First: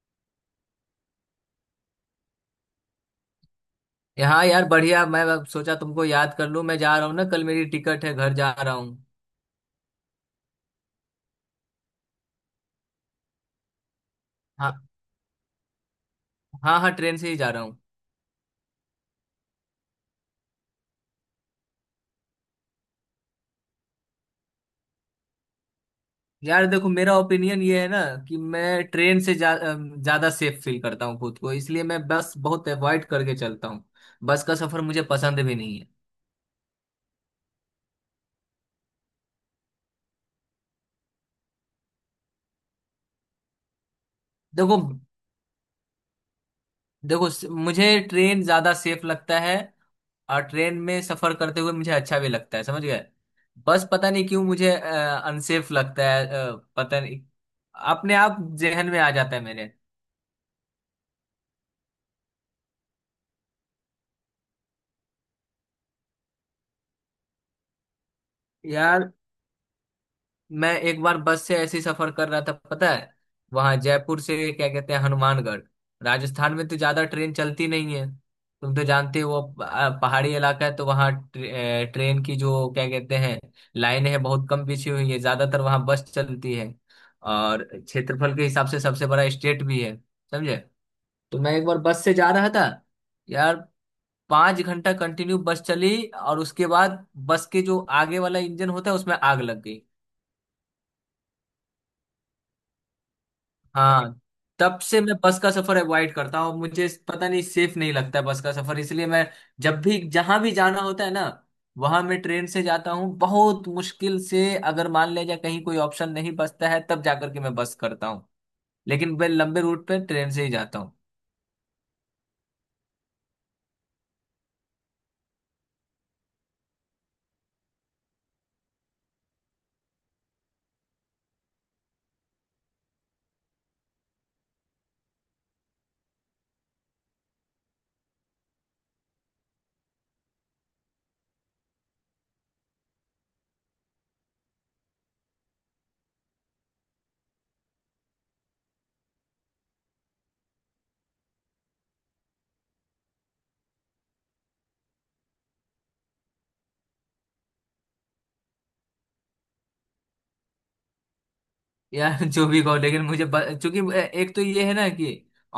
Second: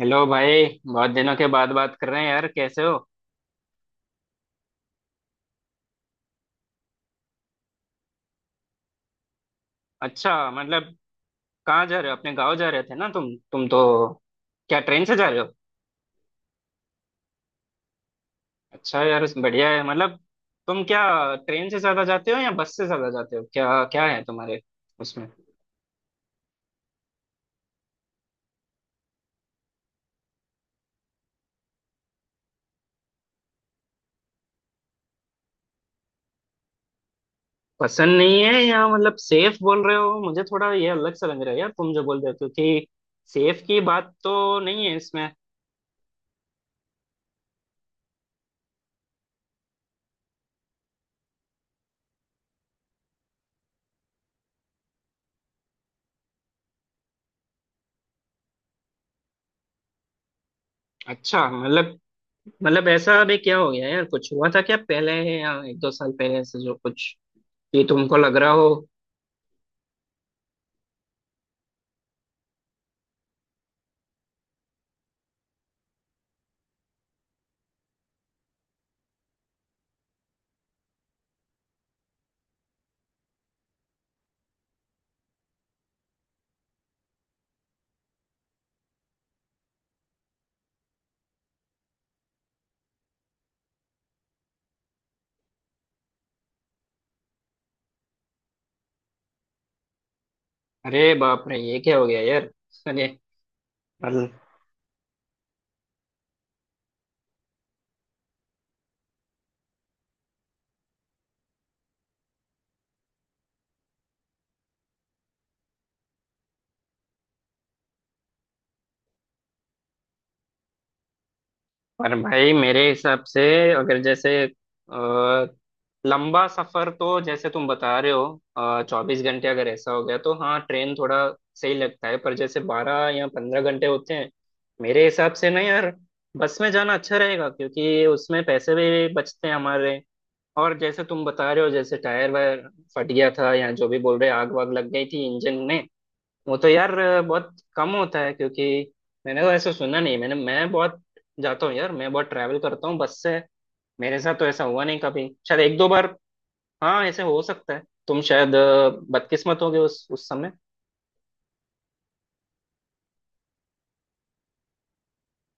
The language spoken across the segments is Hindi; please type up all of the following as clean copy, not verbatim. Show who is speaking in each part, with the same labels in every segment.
Speaker 1: हेलो भाई, बहुत दिनों के बाद बात कर रहे हैं यार। कैसे हो?
Speaker 2: यहाँ यार बढ़िया। मैं अब सोचा तुमको याद कर लूँ। मैं जा रहा हूँ ना, कल मेरी टिकट है, घर जा रहा हूँ।
Speaker 1: अच्छा, मतलब कहाँ जा रहे हो? अपने गांव जा रहे थे ना तुम तो? क्या
Speaker 2: हाँ।
Speaker 1: ट्रेन से जा रहे हो?
Speaker 2: हाँ, हाँ ट्रेन से ही जा रहा हूँ।
Speaker 1: अच्छा यार, बढ़िया है। मतलब तुम क्या ट्रेन से ज्यादा जाते हो या बस से ज्यादा जाते हो? क्या क्या है तुम्हारे उसमें?
Speaker 2: यार देखो, मेरा ओपिनियन ये है ना कि मैं ट्रेन से ज्यादा सेफ फील करता हूँ खुद को, इसलिए मैं बस बहुत अवॉइड करके चलता हूँ। बस का सफर मुझे पसंद भी नहीं है।
Speaker 1: पसंद नहीं है, या मतलब सेफ बोल रहे हो? मुझे थोड़ा ये अलग सा लग रहा है यार तुम जो बोल रहे हो, क्योंकि सेफ की बात तो
Speaker 2: देखो।
Speaker 1: नहीं है इसमें।
Speaker 2: देखो, मुझे ट्रेन ज्यादा सेफ लगता है। और ट्रेन में सफर करते हुए मुझे अच्छा भी लगता है, समझ गए। बस पता नहीं क्यों मुझे अनसेफ लगता है, पता नहीं। अपने आप जहन में आ जाता है मेरे।
Speaker 1: अच्छा, मतलब मतलब ऐसा अभी क्या हो गया यार? कुछ हुआ था क्या पहले, या एक दो साल पहले से जो कुछ ये तुमको लग रहा हो?
Speaker 2: यार, मैं एक बार बस से ऐसे ही सफर कर रहा था, पता है। वहां जयपुर से क्या कहते हैं, हनुमानगढ़। राजस्थान में तो ज्यादा ट्रेन चलती नहीं है। तुम तो जानते हो, वो पहाड़ी इलाका है, तो वहाँ ट्रेन की जो क्या कहते हैं, लाइन है, बहुत कम बिछी हुई है। ज्यादातर वहाँ बस चलती है। और क्षेत्रफल के हिसाब से सबसे बड़ा स्टेट भी है, समझे। तो मैं एक बार बस से जा रहा था यार, 5 घंटा कंटिन्यू बस चली। और उसके बाद बस के जो आगे वाला इंजन होता है, उसमें आग लग गई।
Speaker 1: अरे बाप रे, ये क्या हो गया यार!
Speaker 2: हाँ।
Speaker 1: अरे।
Speaker 2: तब से मैं बस का सफर अवॉइड करता हूँ, मुझे पता नहीं, सेफ नहीं लगता है बस का सफर, इसलिए मैं जब भी जहां भी जाना होता है ना, वहां मैं ट्रेन से जाता हूँ। बहुत मुश्किल से, अगर मान लिया जाए कहीं कोई ऑप्शन नहीं बचता है, तब जाकर के मैं बस करता हूँ। लेकिन मैं लंबे रूट पे ट्रेन से ही जाता हूँ।
Speaker 1: और भाई मेरे हिसाब से, अगर जैसे लंबा सफर, तो जैसे तुम बता रहे हो 24 घंटे अगर ऐसा हो गया, तो हाँ ट्रेन थोड़ा सही लगता है। पर जैसे 12 या 15 घंटे होते हैं, मेरे हिसाब से ना यार, बस में जाना अच्छा रहेगा, क्योंकि उसमें पैसे भी बचते हैं हमारे। और जैसे तुम बता रहे हो जैसे टायर वायर फट गया था, या जो भी बोल रहे आग वाग लग गई थी इंजन में, वो तो यार बहुत कम होता है। क्योंकि मैंने तो ऐसा सुना नहीं। मैं बहुत जाता हूँ यार, मैं बहुत ट्रैवल करता हूँ बस से। मेरे साथ तो ऐसा हुआ नहीं कभी, शायद एक दो बार हाँ ऐसे हो सकता है। तुम शायद बदकिस्मत होगे उस समय।
Speaker 2: यार जो भी कहो, लेकिन मुझे चूंकि एक तो ये है ना कि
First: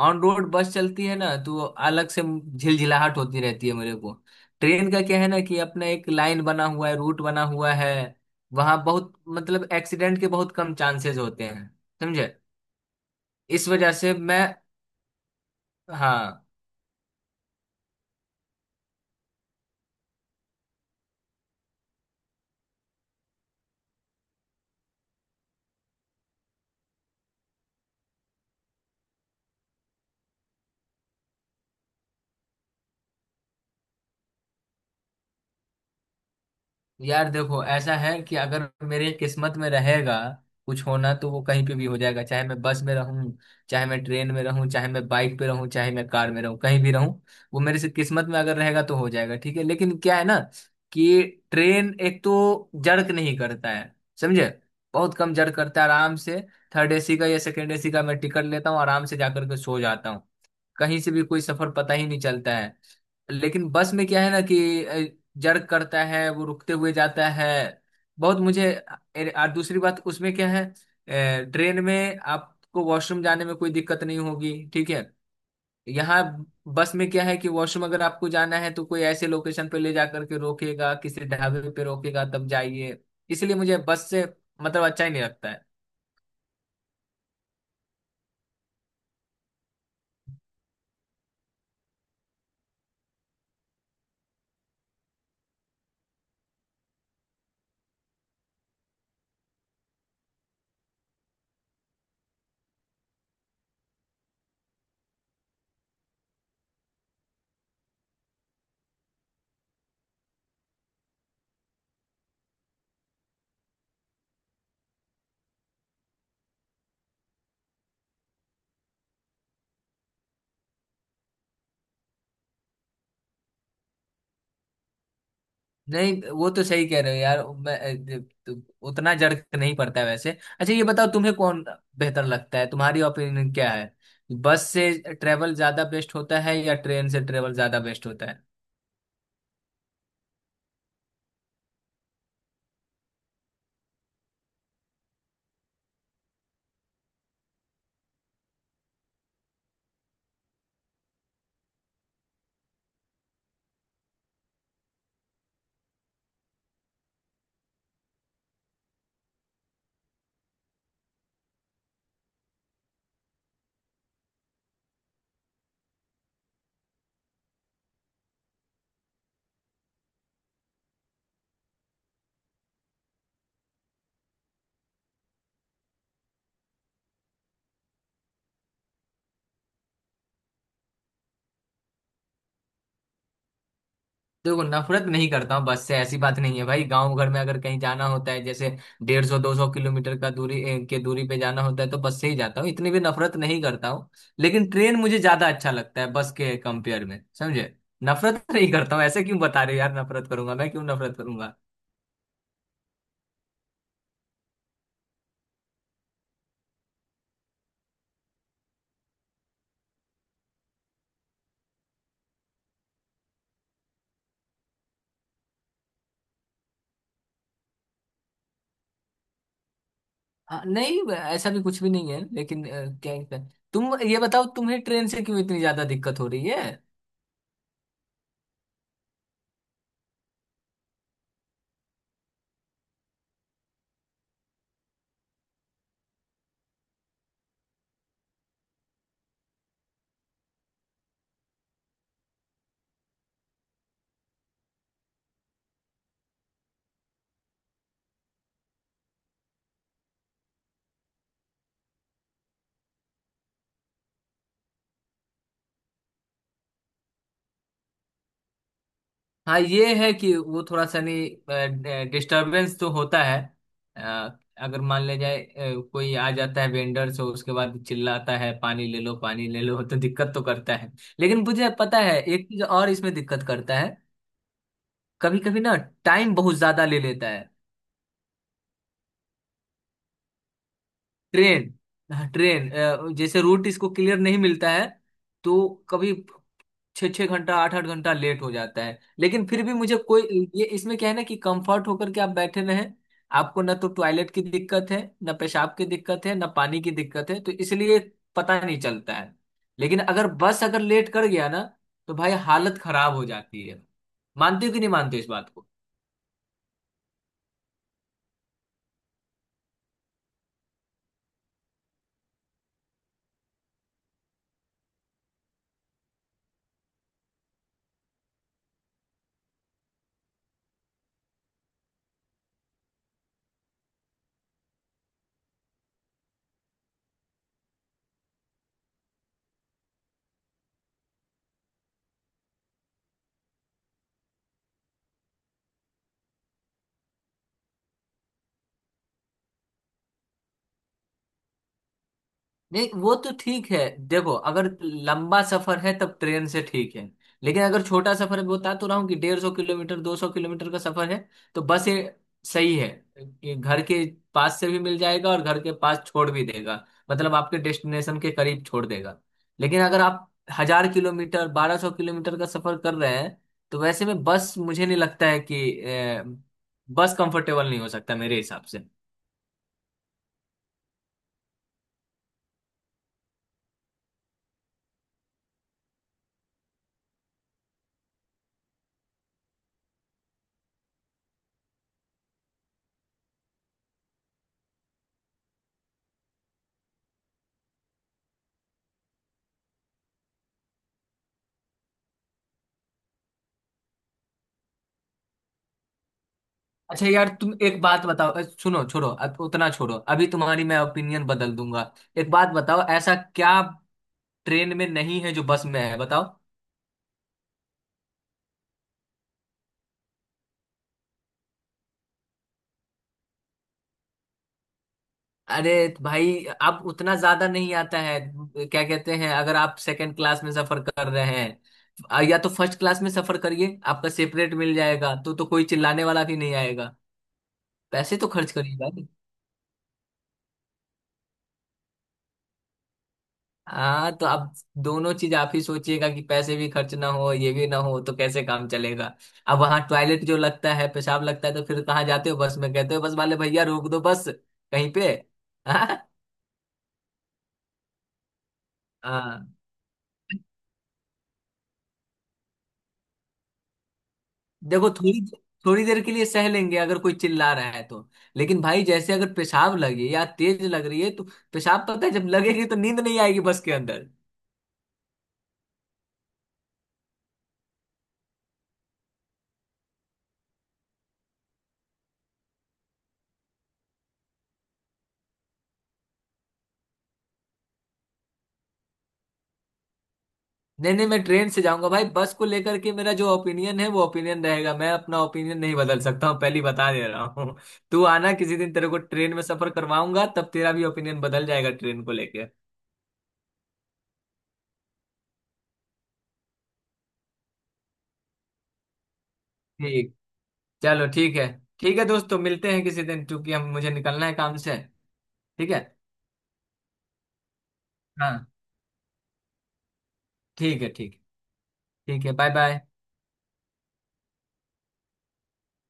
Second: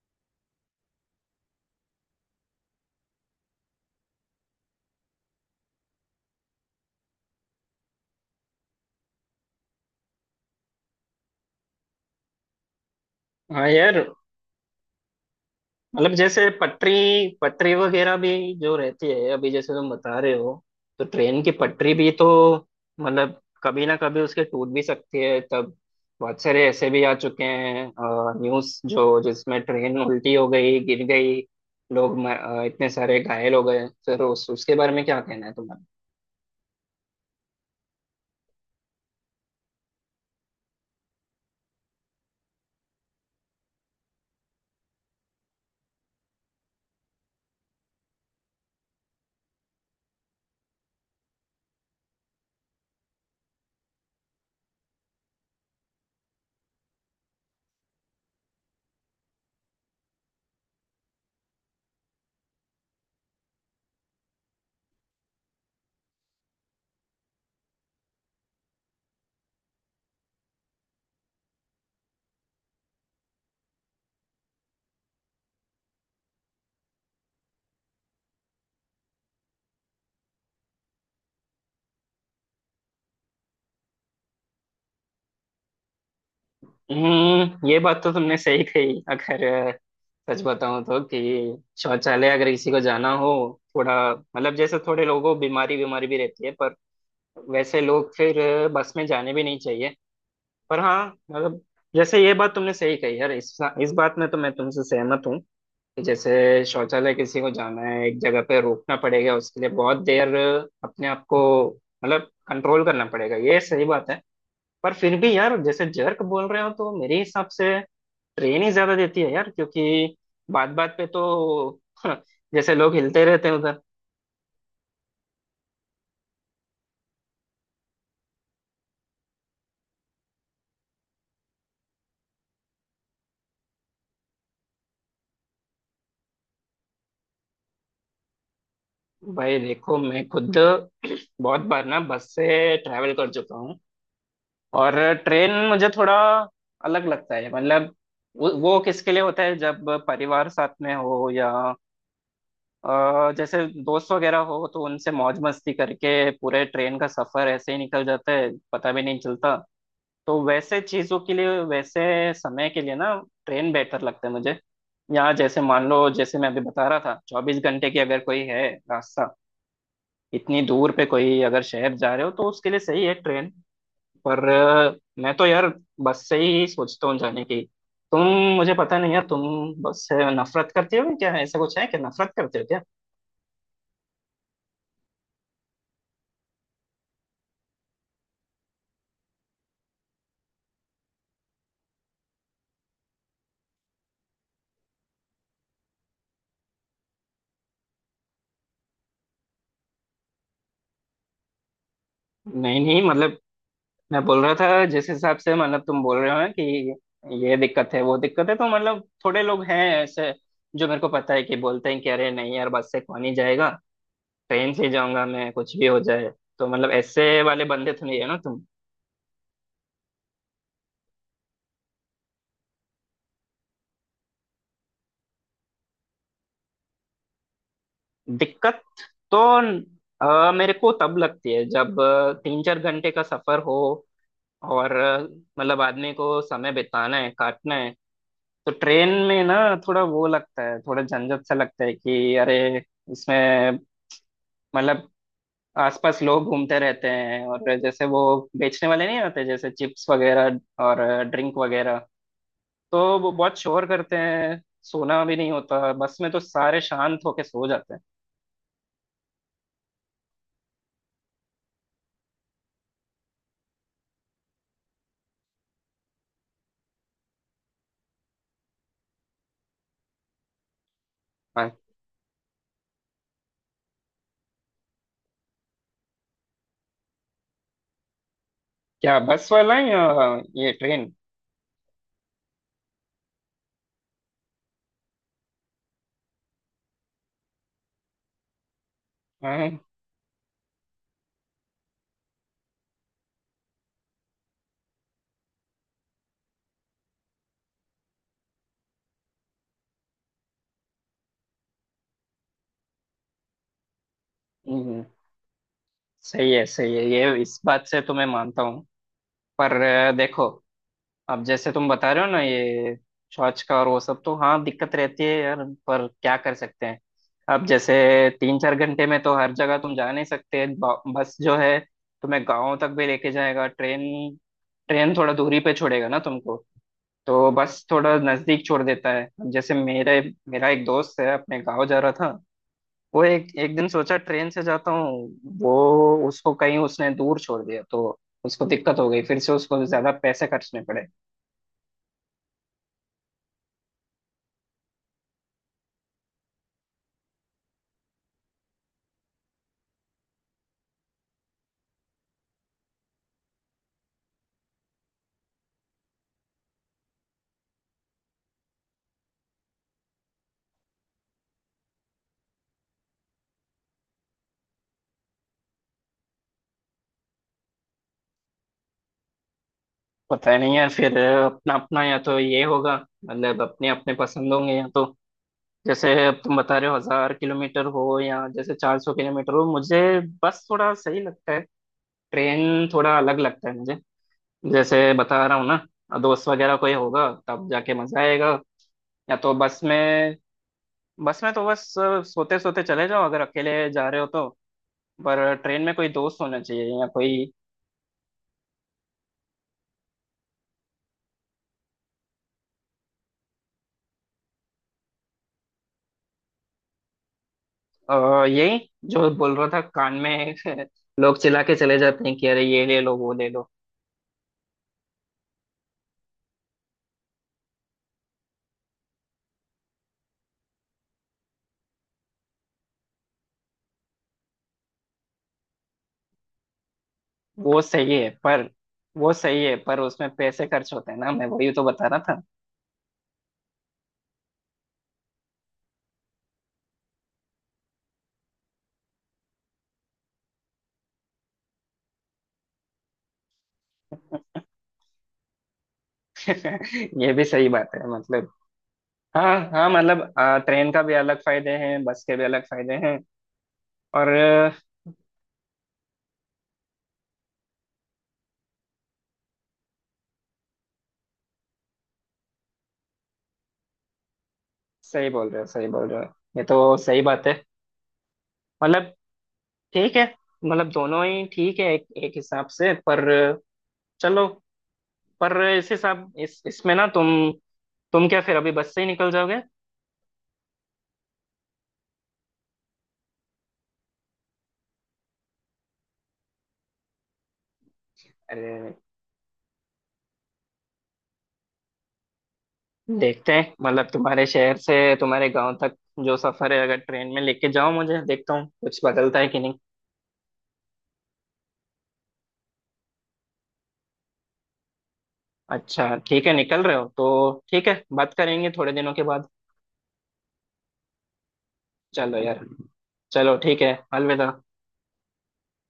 Speaker 2: ऑन रोड बस चलती है ना, तो अलग से झिलझिलाहट होती रहती है मेरे को। ट्रेन का क्या है ना कि अपना एक लाइन बना हुआ है, रूट बना हुआ है। वहां बहुत मतलब एक्सीडेंट के बहुत कम चांसेस होते हैं, समझे।
Speaker 1: हाँ
Speaker 2: इस वजह
Speaker 1: यार,
Speaker 2: से मैं।
Speaker 1: मतलब
Speaker 2: हाँ।
Speaker 1: जैसे पटरी, पटरी वगैरह भी जो रहती है, अभी जैसे तुम बता रहे हो, तो ट्रेन की पटरी भी तो मतलब कभी ना कभी उसके टूट भी सकती है। तब बहुत सारे ऐसे भी आ चुके हैं न्यूज़ जो जिसमें ट्रेन उल्टी हो गई, गिर गई, लोग इतने सारे घायल हो गए, फिर उस उसके बारे में क्या कहना है तुम्हारा?
Speaker 2: यार देखो, ऐसा है कि अगर मेरे किस्मत में रहेगा कुछ होना, तो वो कहीं पे भी हो जाएगा, चाहे मैं बस में रहूं, चाहे मैं ट्रेन में रहूं, चाहे मैं बाइक पे रहूं, चाहे मैं कार में रहूं, कहीं भी रहूं। वो मेरे से किस्मत में अगर रहेगा, तो हो जाएगा। ठीक है, लेकिन क्या है ना कि ट्रेन एक तो जर्क नहीं करता है, समझे। बहुत कम जर्क करता है, आराम से। थर्ड एसी का या सेकेंड एसी का मैं टिकट लेता हूँ, आराम से जाकर के सो जाता हूँ। कहीं से भी कोई सफर पता ही नहीं चलता है। लेकिन बस में क्या है ना कि जर्क करता है, वो रुकते हुए जाता है, बहुत मुझे। अरे, और दूसरी बात उसमें क्या है, ट्रेन में आपको वॉशरूम जाने में कोई दिक्कत नहीं होगी, ठीक है। यहाँ बस में क्या है कि वॉशरूम अगर आपको जाना है, तो कोई ऐसे लोकेशन पे ले जा करके रोकेगा, किसी ढाबे पे रोकेगा, तब जाइए। इसलिए मुझे बस से मतलब अच्छा ही नहीं लगता है।
Speaker 1: हम्म, ये बात तो तुमने सही कही। अगर सच बताऊं तो कि शौचालय अगर किसी को जाना हो, थोड़ा मतलब जैसे थोड़े लोगों को बीमारी बीमारी भी रहती है, पर वैसे लोग फिर बस में जाने भी नहीं चाहिए। पर हाँ, मतलब जैसे ये बात तुमने सही कही यार, इस बात में तो मैं तुमसे सहमत हूँ कि जैसे शौचालय किसी को जाना है, एक जगह पे रोकना पड़ेगा, उसके लिए बहुत देर अपने आप को मतलब कंट्रोल करना पड़ेगा। ये सही बात है। पर फिर भी यार जैसे जर्क बोल रहे हो, तो मेरे हिसाब से ट्रेन ही ज्यादा देती है यार, क्योंकि बात बात पे तो जैसे लोग हिलते रहते हैं उधर।
Speaker 2: नहीं, वो तो सही कह रहे हो यार, मैं तो उतना जर्क नहीं पड़ता है वैसे। अच्छा ये बताओ, तुम्हें कौन बेहतर लगता है, तुम्हारी ओपिनियन क्या है। बस से ट्रेवल ज्यादा बेस्ट होता है या ट्रेन से ट्रेवल ज्यादा बेस्ट होता है।
Speaker 1: भाई देखो, मैं खुद बहुत बार ना बस से ट्रैवल कर चुका हूँ, और ट्रेन मुझे थोड़ा अलग लगता है। मतलब वो किसके लिए होता है जब परिवार साथ में हो, या जैसे दोस्त वगैरह हो, तो उनसे मौज मस्ती करके पूरे ट्रेन का सफर ऐसे ही निकल जाता है, पता भी नहीं चलता। तो वैसे चीजों के लिए, वैसे समय के लिए ना ट्रेन बेहतर लगता है मुझे। यहाँ जैसे मान लो, जैसे मैं अभी बता रहा था 24 घंटे की अगर कोई है रास्ता, इतनी दूर पे कोई अगर शहर जा रहे हो, तो उसके लिए सही है ट्रेन। पर मैं तो यार बस से ही सोचता हूँ जाने की। तुम, मुझे पता नहीं यार, तुम बस से नफरत करते हो क्या? ऐसा कुछ है क्या? नफरत करते हो क्या?
Speaker 2: देखो, नफरत नहीं करता हूँ बस से, ऐसी बात नहीं है भाई। गांव घर में अगर कहीं जाना होता है, जैसे 150 200 किलोमीटर का दूरी ए, के दूरी पे जाना होता है, तो बस से ही जाता हूँ। इतनी भी नफरत नहीं करता हूँ। लेकिन ट्रेन मुझे ज्यादा अच्छा लगता है बस के कंपेयर में, समझे। नफरत नहीं करता हूँ, ऐसे क्यों बता रहे हो यार, नफरत करूंगा मैं, क्यों नफरत करूंगा।
Speaker 1: नहीं नहीं, मतलब मैं बोल रहा था जिस हिसाब से, मतलब तुम बोल रहे हो ना कि ये दिक्कत है, वो दिक्कत है। तो मतलब थोड़े लोग हैं ऐसे जो, मेरे को पता है, कि बोलते हैं कि अरे नहीं यार, बस से कौन ही जाएगा, ट्रेन से ही जाऊंगा मैं, कुछ भी हो जाए। तो मतलब ऐसे वाले बंदे तो नहीं है ना तुम?
Speaker 2: हाँ नहीं, ऐसा भी कुछ भी नहीं है, लेकिन क्या क्या- तुम ये बताओ, तुम्हें ट्रेन से क्यों इतनी ज्यादा दिक्कत हो रही है।
Speaker 1: दिक्कत तो मेरे को तब लगती है जब 3-4 घंटे का सफर हो, और मतलब आदमी को समय बिताना है, काटना है। तो ट्रेन में ना थोड़ा वो लगता है, थोड़ा झंझट सा लगता है कि अरे, इसमें मतलब आसपास लोग घूमते रहते हैं, और जैसे वो बेचने वाले नहीं होते, जैसे चिप्स वगैरह और ड्रिंक वगैरह, तो वो बहुत शोर करते हैं। सोना भी नहीं होता। बस में तो सारे शांत होके सो जाते हैं।
Speaker 2: हाँ, ये है कि वो थोड़ा सा नहीं डिस्टरबेंस तो होता है। अगर मान ले जाए, कोई आ जाता है वेंडर से, उसके बाद चिल्लाता है पानी ले लो पानी ले लो, तो दिक्कत तो करता है। लेकिन मुझे
Speaker 1: हाँ,
Speaker 2: पता है एक चीज और इसमें दिक्कत करता है। कभी कभी ना टाइम बहुत ज्यादा ले लेता है।
Speaker 1: क्या बस वाला है या ये ट्रेन?
Speaker 2: ट्रेन। हाँ, ट्रेन जैसे रूट इसको क्लियर नहीं मिलता है, तो कभी 6 6 घंटा 8 8 घंटा लेट हो जाता है। लेकिन फिर
Speaker 1: हाँ।
Speaker 2: भी मुझे कोई, ये इसमें क्या है ना कि कंफर्ट होकर के आप बैठे रहें, आपको ना तो टॉयलेट की दिक्कत है, ना पेशाब की दिक्कत है, ना पानी की दिक्कत है, तो इसलिए पता नहीं चलता है। लेकिन अगर बस अगर लेट कर गया ना, तो भाई हालत खराब हो जाती है। मानते हो कि नहीं
Speaker 1: हम्म,
Speaker 2: मानते हो इस बात।
Speaker 1: सही है, सही है, ये इस बात से तो मैं मानता हूँ। पर देखो, अब जैसे तुम बता रहे हो ना ये शौच का और वो सब, तो हाँ दिक्कत रहती है यार, पर क्या कर सकते हैं? अब जैसे 3-4 घंटे में तो हर जगह तुम जा नहीं सकते। बस जो है, तुम्हें गाँव तक भी लेके जाएगा। ट्रेन, ट्रेन थोड़ा दूरी पे छोड़ेगा ना तुमको, तो बस थोड़ा नजदीक छोड़ देता है। अब जैसे मेरे मेरा एक दोस्त है, अपने गाँव जा रहा था, वो एक एक दिन सोचा ट्रेन से जाता हूँ, वो उसको कहीं उसने दूर छोड़ दिया, तो उसको दिक्कत हो गई, फिर से उसको ज्यादा पैसे खर्चने पड़े।
Speaker 2: नहीं, वो तो ठीक है। देखो, अगर लंबा सफर है तब ट्रेन से ठीक है। लेकिन अगर छोटा सफर है, बता तो रहा हूँ कि 150 किलोमीटर 200 किलोमीटर का सफर है, तो बस ये सही है। ये घर के पास से भी मिल जाएगा और घर के पास छोड़ भी देगा, मतलब आपके डेस्टिनेशन के करीब छोड़ देगा। लेकिन अगर आप 1000 किलोमीटर 1200 किलोमीटर का सफर कर रहे हैं, तो वैसे में बस, मुझे नहीं लगता है कि बस कंफर्टेबल नहीं हो सकता मेरे हिसाब से।
Speaker 1: पता नहीं यार, फिर अपना अपना, या तो ये होगा, मतलब अपने अपने पसंद होंगे। या तो जैसे अब तुम बता रहे हो 1000 किलोमीटर हो, या जैसे 400 किलोमीटर हो, मुझे बस थोड़ा सही लगता है, ट्रेन थोड़ा अलग लगता है मुझे। जैसे बता रहा हूँ ना, दोस्त वगैरह कोई होगा तब जाके मजा आएगा, या तो बस में। बस में तो बस सोते सोते चले जाओ अगर अकेले जा रहे हो तो। पर ट्रेन में कोई दोस्त होना चाहिए
Speaker 2: अच्छा
Speaker 1: या
Speaker 2: यार
Speaker 1: कोई।
Speaker 2: तुम एक बात बताओ, सुनो, छोड़ो, अब उतना छोड़ो, अभी तुम्हारी मैं ओपिनियन बदल दूंगा। एक बात बताओ, ऐसा क्या ट्रेन में नहीं है जो बस में है, बताओ।
Speaker 1: और यही जो बोल रहा था कान में लोग चिल्ला के चले जाते हैं कि अरे, ये ले लो, वो ले लो।
Speaker 2: अरे भाई, अब उतना ज्यादा नहीं आता है। क्या कहते हैं, अगर आप सेकंड क्लास में सफर कर रहे हैं, या तो फर्स्ट क्लास में सफर करिए, आपका सेपरेट मिल जाएगा तो कोई चिल्लाने वाला भी नहीं आएगा।
Speaker 1: वो सही
Speaker 2: पैसे तो
Speaker 1: है
Speaker 2: खर्च
Speaker 1: पर,
Speaker 2: करिए भाई।
Speaker 1: वो सही है पर उसमें पैसे खर्च होते हैं ना, मैं वही तो बता रहा था।
Speaker 2: हाँ, तो अब दोनों चीज आप ही सोचिएगा कि पैसे भी खर्च ना हो ये भी ना हो, तो कैसे काम चलेगा। अब वहां टॉयलेट जो लगता है, पेशाब लगता है, तो फिर कहाँ जाते हो बस में, कहते हो बस वाले भैया रोक दो बस कहीं पे। हाँ।
Speaker 1: ये भी सही बात है। मतलब
Speaker 2: हाँ।
Speaker 1: हाँ हाँ, मतलब ट्रेन का भी अलग फायदे हैं, बस के भी अलग फायदे हैं। और
Speaker 2: देखो, थोड़ी थोड़ी देर के लिए सह लेंगे अगर कोई चिल्ला रहा है तो। लेकिन भाई, जैसे अगर पेशाब लगे या तेज लग रही है तो, पेशाब पता है जब लगेगी तो नींद नहीं आएगी बस के अंदर।
Speaker 1: सही बोल रहे हो, सही बोल रहे हो, ये तो सही बात है। मतलब ठीक है। मतलब दोनों ही ठीक है, एक हिसाब से। पर चलो, पर इसे सब इस इसमें ना तुम क्या फिर अभी बस से ही निकल जाओगे?
Speaker 2: नहीं नहीं, मैं ट्रेन से जाऊंगा भाई। बस को लेकर के मेरा जो ओपिनियन है, वो ओपिनियन रहेगा। मैं अपना ओपिनियन नहीं बदल सकता हूँ, पहली बता दे रहा हूँ। तू आना किसी दिन, तेरे
Speaker 1: अरे,
Speaker 2: को ट्रेन में सफर करवाऊंगा, तब तेरा भी ओपिनियन बदल जाएगा ट्रेन को लेकर।
Speaker 1: देखते हैं, मतलब तुम्हारे शहर से तुम्हारे गांव तक जो सफर है, अगर ट्रेन में लेके जाओ मुझे, देखता हूँ कुछ बदलता है कि नहीं।
Speaker 2: ठीक। चलो ठीक है। ठीक है दोस्तों, मिलते हैं किसी दिन, क्योंकि हम मुझे निकलना है काम से। ठीक है।
Speaker 1: अच्छा ठीक है, निकल रहे हो तो ठीक है, बात
Speaker 2: हाँ,
Speaker 1: करेंगे थोड़े दिनों के बाद।
Speaker 2: ठीक है, ठीक है। ठीक है,
Speaker 1: चलो
Speaker 2: बाय
Speaker 1: यार,
Speaker 2: बाय।
Speaker 1: चलो ठीक है, अलविदा।